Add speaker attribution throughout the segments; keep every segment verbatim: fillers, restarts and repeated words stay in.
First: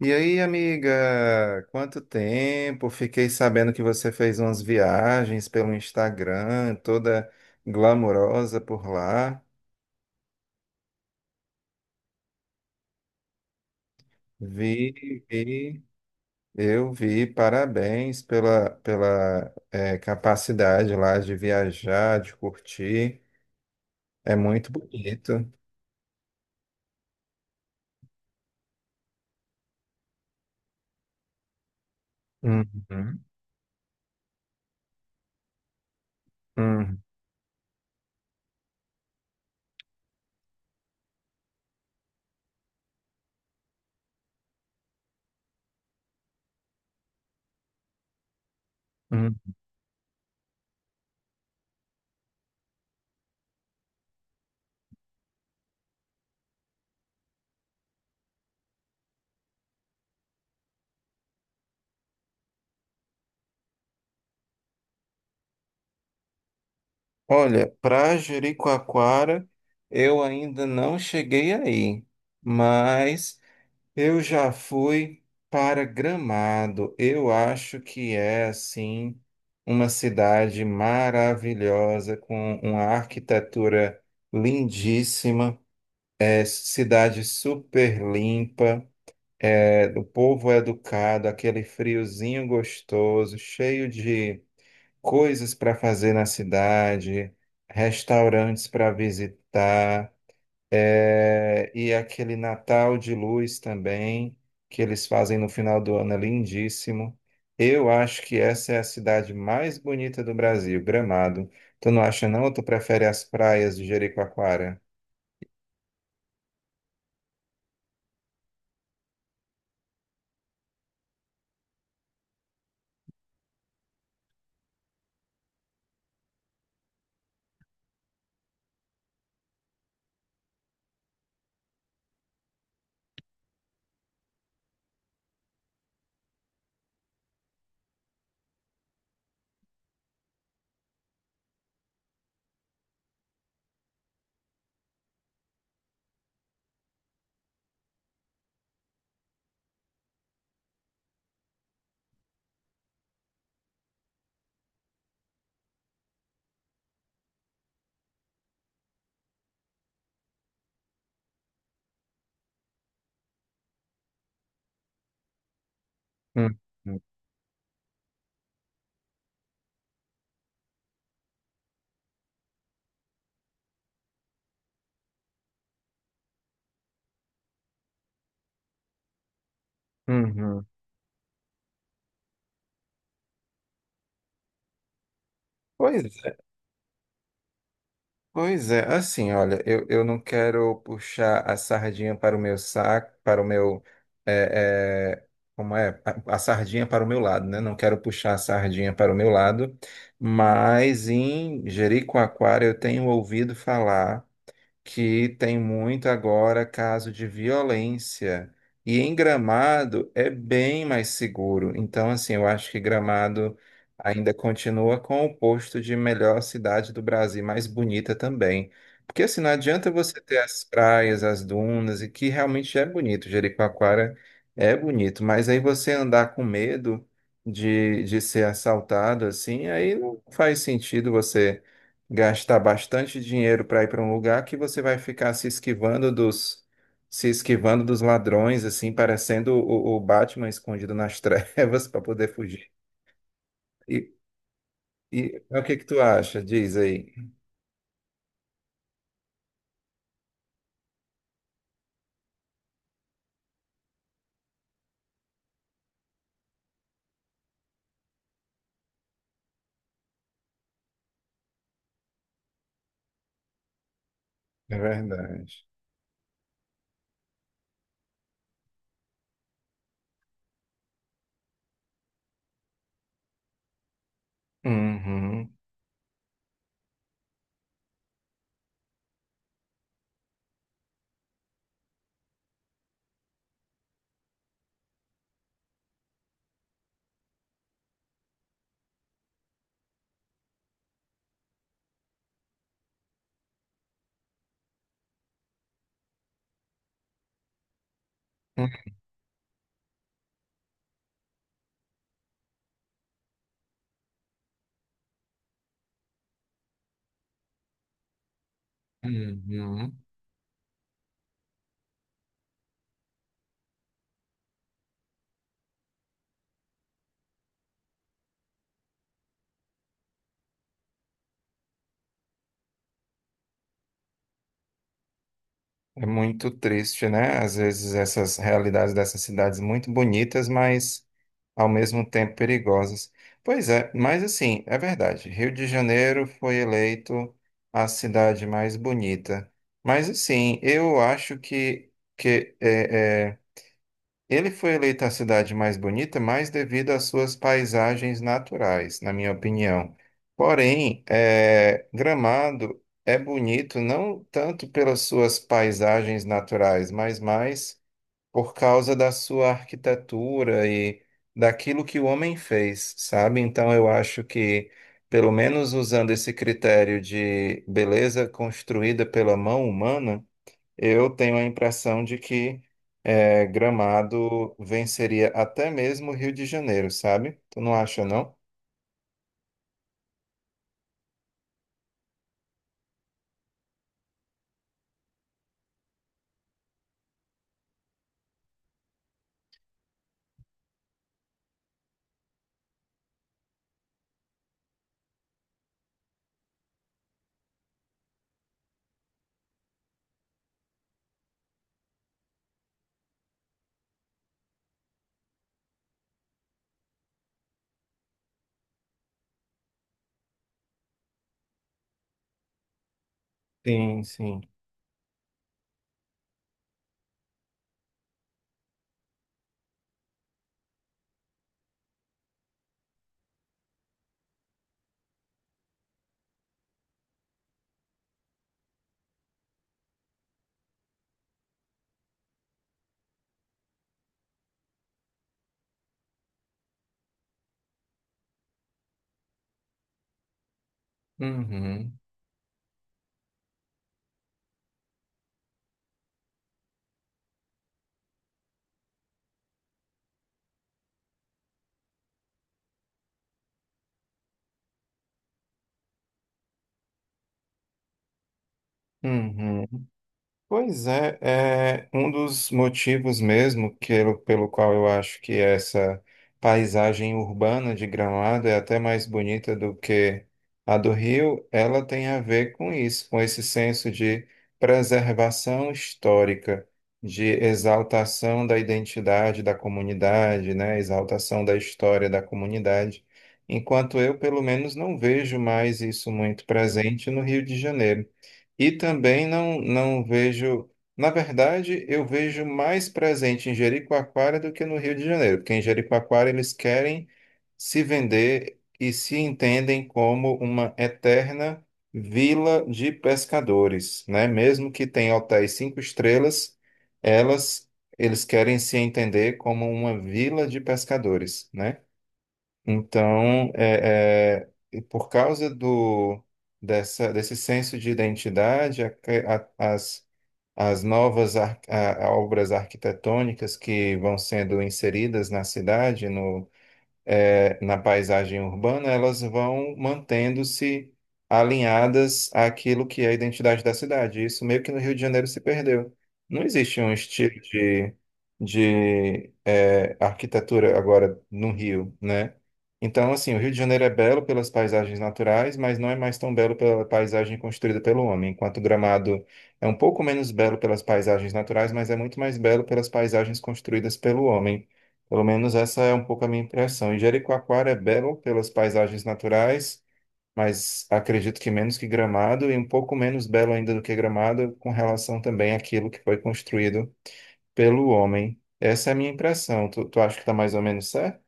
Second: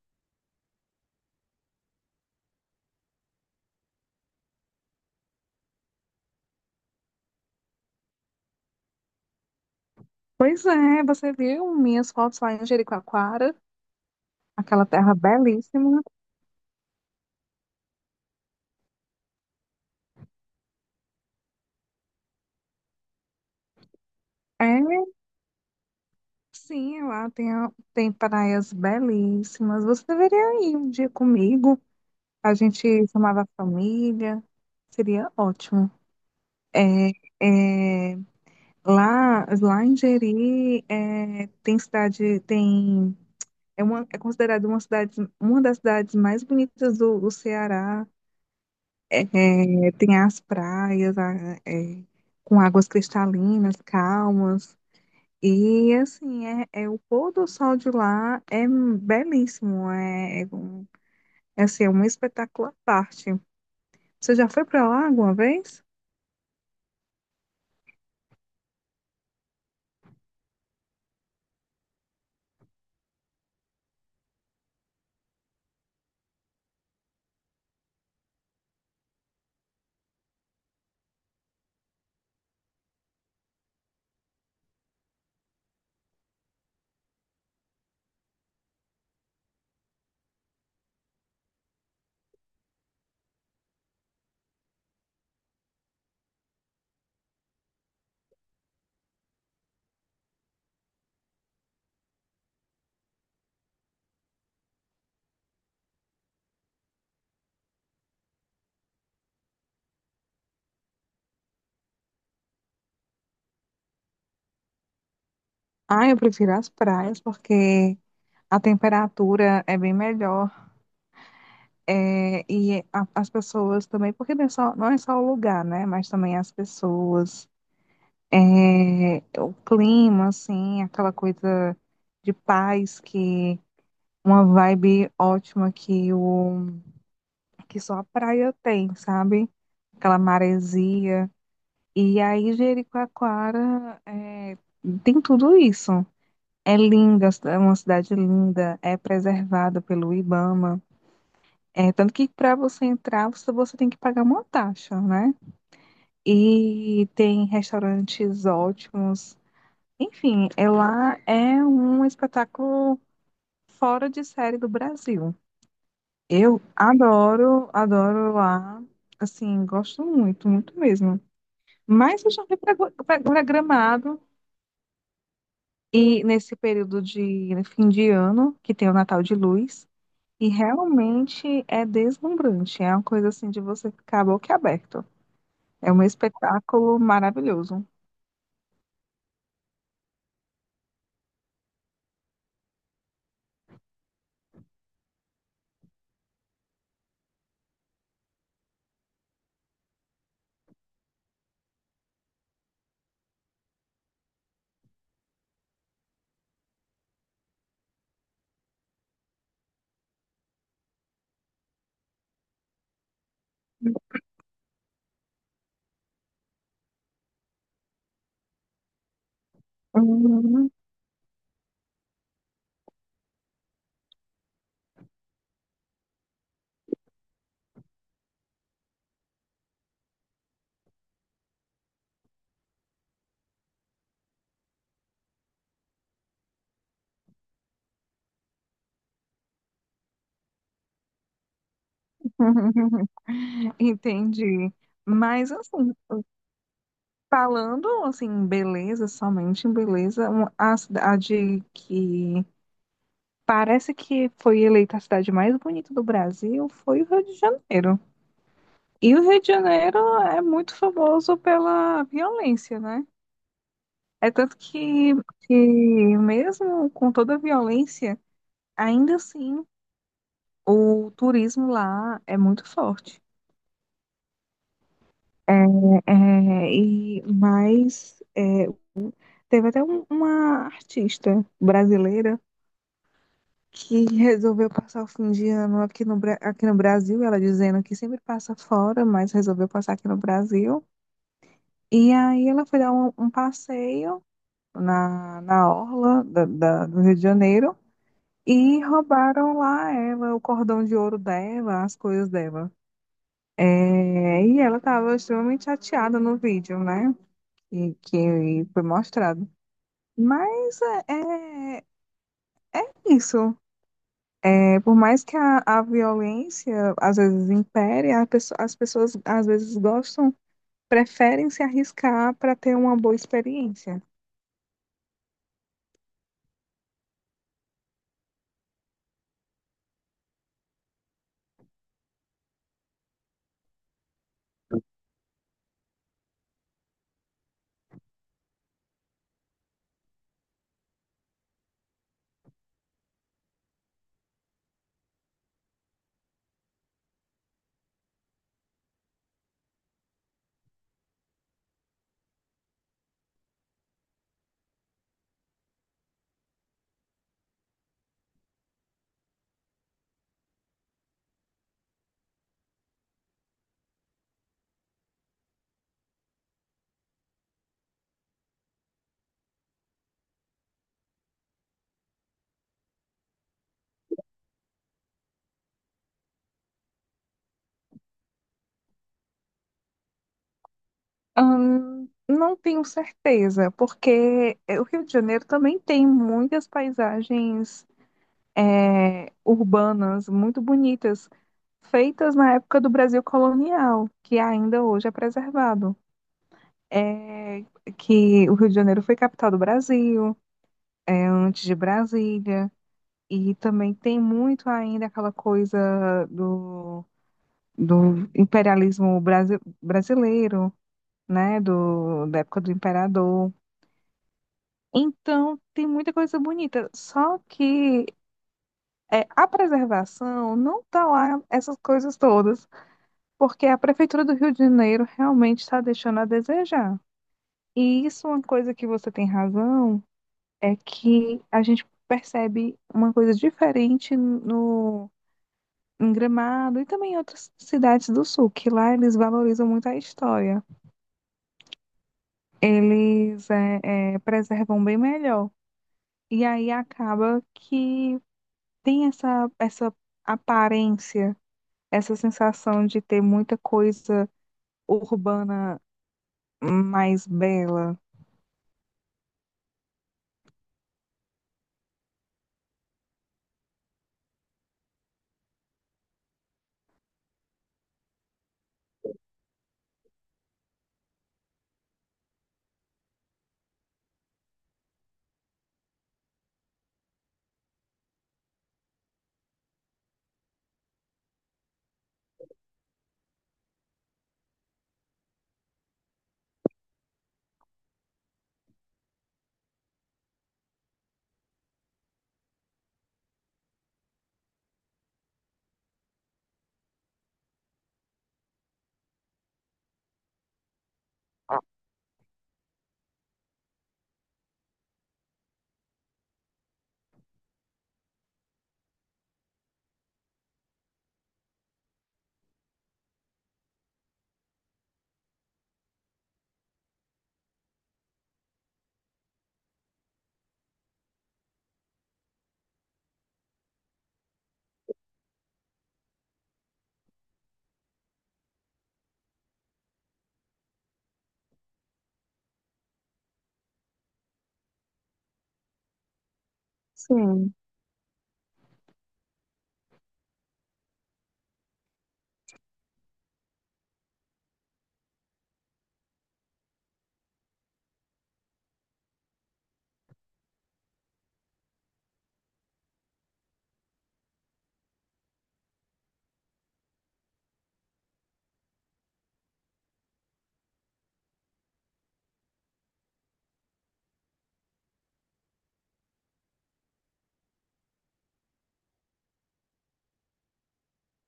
Speaker 1: E aí, amiga, quanto tempo? Fiquei sabendo que você fez umas viagens pelo Instagram, toda glamourosa por lá.
Speaker 2: Pois é, você viu minhas fotos lá em Jericoacoara, aquela
Speaker 1: Vi,
Speaker 2: terra
Speaker 1: vi,
Speaker 2: belíssima.
Speaker 1: eu vi. Parabéns pela, pela eh, capacidade lá de viajar, de curtir. É
Speaker 2: É,
Speaker 1: muito bonito.
Speaker 2: sim, lá tem, a- tem praias belíssimas. Você deveria ir um dia comigo. A
Speaker 1: Uhum,
Speaker 2: gente chamava a família, seria ótimo.
Speaker 1: uhum,
Speaker 2: É, é, lá, lá em Jeri, é, tem cidade, tem, é, uma, é considerada uma cidade, uma das cidades mais bonitas do do Ceará. É,
Speaker 1: uhum.
Speaker 2: é, tem as praias a- é, com águas cristalinas, calmas. E assim, é, é o pôr do sol de lá é belíssimo. É, é, um- é, assim, é um espetáculo à parte. Você já foi para lá alguma vez?
Speaker 1: Olha, para Jericoacoara, eu ainda não cheguei aí, mas eu já fui para Gramado. Eu acho que é assim uma cidade maravilhosa com uma arquitetura lindíssima, é cidade super limpa, é, o povo é educado, aquele friozinho gostoso, cheio de coisas para fazer na cidade, restaurantes para visitar. É, e aquele Natal de Luz também, que eles fazem no final do ano, é lindíssimo. Eu acho que essa é a cidade mais bonita do Brasil, Gramado. Tu não acha, não? Ou tu prefere as praias de Jericoacoara?
Speaker 2: Ah, eu prefiro as praias porque a temperatura é bem melhor. É, e a- as pessoas também, porque não é só, não é só o lugar, né? Mas também as pessoas. É, o clima, assim, aquela coisa de paz que uma vibe ótima que o que só a praia tem, sabe? Aquela maresia. E aí Jericoacoara é, tem tudo isso. É linda, é uma cidade linda, é preservada pelo Ibama. É, tanto que para você entrar, você, você tem que pagar uma taxa, né? E tem restaurantes ótimos. Enfim, ela é um espetáculo fora de série do Brasil.
Speaker 1: Hum,
Speaker 2: Eu
Speaker 1: hum,
Speaker 2: adoro, adoro lá. Assim, gosto muito, muito mesmo. Mas eu já fui pra- pra- pra Gramado e nesse período de, né, fim de ano, que tem o Natal de Luz, e
Speaker 1: Uhum.
Speaker 2: realmente é deslumbrante. É uma coisa assim de você ficar boquiaberto. É um
Speaker 1: Pois é.
Speaker 2: espetáculo maravilhoso.
Speaker 1: Pois é, assim, olha, eu, eu não quero puxar a sardinha para o meu saco, para o meu, é, é, como é? A, a sardinha para o meu lado, né? Não quero puxar a sardinha para o meu lado, mas em Jericoacoara eu tenho ouvido falar que tem muito agora caso de violência. E em Gramado é bem mais seguro. Então, assim, eu acho que Gramado ainda continua com o posto de melhor cidade do Brasil, mais bonita também. Porque, assim, não adianta você ter as
Speaker 2: Uhum.
Speaker 1: praias, as dunas, e que realmente é bonito. Jericoacoara é bonito, mas aí você andar com medo de, de ser assaltado, assim, aí não faz sentido você gastar bastante dinheiro para ir para um lugar que você vai ficar se esquivando dos se esquivando dos ladrões, assim, parecendo o, o Batman escondido nas trevas para poder fugir. E,
Speaker 2: Entendi.
Speaker 1: e
Speaker 2: Mas
Speaker 1: o que que
Speaker 2: assim,
Speaker 1: tu acha? Diz aí.
Speaker 2: Falando assim, em beleza, somente em beleza, um- a cidade que parece que foi eleita a cidade mais bonita do Brasil foi o Rio de Janeiro. E o Rio de Janeiro é muito famoso pela violência, né? É tanto
Speaker 1: É
Speaker 2: que,
Speaker 1: verdade.
Speaker 2: que mesmo com toda a violência, ainda assim o turismo lá é muito forte.
Speaker 1: Uhum.
Speaker 2: É, é, e, mas é, teve até um- uma artista brasileira que resolveu passar o fim de ano aqui no, Bra- aqui no Brasil, ela dizendo que sempre passa fora, mas resolveu passar aqui no Brasil. E aí ela foi dar um, um passeio na, na orla da, da- do Rio de Janeiro e roubaram lá ela, o cordão de ouro dela, as coisas dela. É, e ela estava extremamente chateada no vídeo, né? Que, que foi mostrado.
Speaker 1: Uhum.
Speaker 2: Mas é, é isso. É, por mais que a, a violência às vezes impere, a pesso- as pessoas às vezes gostam, preferem se arriscar para ter uma boa experiência.
Speaker 1: É muito triste, né? Às vezes essas realidades dessas cidades muito bonitas, mas ao mesmo tempo perigosas. Pois é, mas assim, é verdade. Rio de Janeiro foi eleito a cidade mais bonita. Mas assim, eu acho que, que é, é, ele foi eleita a cidade mais bonita mais devido às suas paisagens naturais, na minha opinião. Porém, eh, Gramado é bonito não tanto pelas suas paisagens naturais, mas mais por causa da sua arquitetura e daquilo que o homem fez, sabe? Então, eu acho que, pelo menos usando esse critério de beleza construída pela mão humana, eu tenho a impressão de que é, Gramado venceria até mesmo o Rio de Janeiro, sabe? Tu não acha, não?
Speaker 2: Ahn, não tenho certeza, porque eh, o Rio de Janeiro também tem muitas paisagens eh, urbanas muito bonitas, feitas na época do Brasil colonial, que ainda hoje é preservado. É, que o Rio de Janeiro foi capital do Brasil, é, antes de Brasília. E também tem muito ainda aquela coisa do, do imperialismo brasi- brasileiro, né? Do, da época do imperador.
Speaker 1: Sim, sim.
Speaker 2: Então, tem muita coisa bonita. Só que é, a preservação não está lá, essas coisas todas, porque a Prefeitura do Rio de Janeiro realmente está deixando a desejar. E isso, é uma coisa que você tem razão, é que a gente percebe uma coisa diferente no em Gramado e também em outras cidades do sul, que lá eles valorizam muito a história.
Speaker 1: Uhum,
Speaker 2: Eles é, é, preservam bem melhor. E aí acaba que tem essa, essa aparência, essa sensação de ter muita coisa urbana mais bela.
Speaker 1: uhum. Pois é, é um dos motivos mesmo pelo, pelo qual eu acho que essa paisagem urbana de Gramado é até mais bonita do que a do Rio, ela tem a ver com isso, com esse senso de preservação histórica, de exaltação da identidade da comunidade, né? Exaltação da história da comunidade. Enquanto eu, pelo menos, não vejo mais isso muito presente no Rio de Janeiro. E também não, não vejo. Na verdade, eu vejo mais presente em Jericoacoara do que no Rio de Janeiro, porque em Jericoacoara eles querem se vender e se entendem como uma eterna vila de pescadores, né? Mesmo que tenha hotéis cinco estrelas, elas, eles querem se entender como uma vila de pescadores, né? Então, é, é, e por causa do, dessa, desse senso de identidade, a- a- as, as novas ar- a- a obras arquitetônicas que vão sendo inseridas na cidade, eh, na paisagem urbana, elas vão mantendo-se alinhadas àquilo que é a identidade da cidade. Isso meio que no Rio de Janeiro se perdeu. Não existe um estilo
Speaker 2: Sim,
Speaker 1: de, de eh, arquitetura agora no Rio, né? Então, assim, o Rio de Janeiro é belo pelas paisagens naturais, mas não é mais tão belo pela paisagem construída pelo homem, enquanto Gramado é um pouco menos belo pelas paisagens naturais, mas é muito mais belo pelas paisagens construídas pelo homem. Pelo menos essa é um pouco a minha impressão. E Jericoacoara é belo pelas paisagens naturais, mas acredito que menos que Gramado e um pouco menos belo ainda do que Gramado com relação também àquilo que foi construído pelo homem. Essa é a minha impressão. Tu, tu acha que está mais ou menos certo?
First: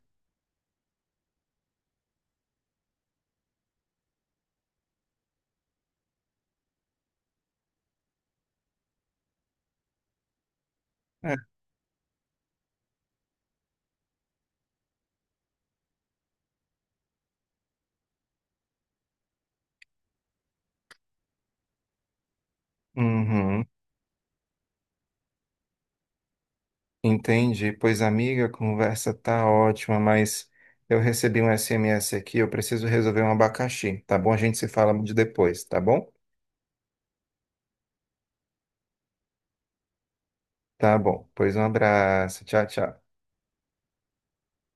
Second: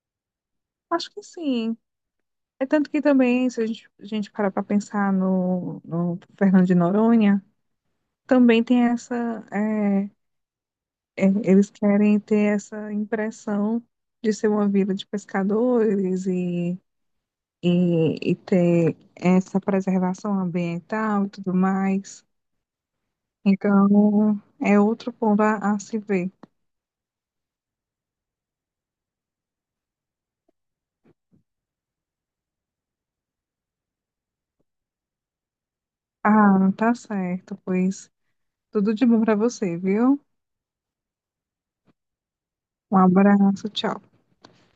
Speaker 2: acho que sim. É tanto que também, se a gente, a gente parar para pensar no, no Fernando de Noronha, também tem essa, é, é,
Speaker 1: É.
Speaker 2: eles querem ter essa impressão de ser uma vida de pescadores e, e, e ter essa preservação ambiental e tudo mais.
Speaker 1: Uhum.
Speaker 2: Então, é outro ponto a, a se ver.
Speaker 1: Entendi. Pois, amiga, a conversa tá ótima, mas eu recebi um S M S aqui, eu preciso resolver um abacaxi, tá bom? A gente se fala de depois, tá bom?
Speaker 2: Ah, tá certo, pois tudo de bom para você, viu?
Speaker 1: Tá bom. Pois um abraço. Tchau,
Speaker 2: Um
Speaker 1: tchau.
Speaker 2: abraço, tchau.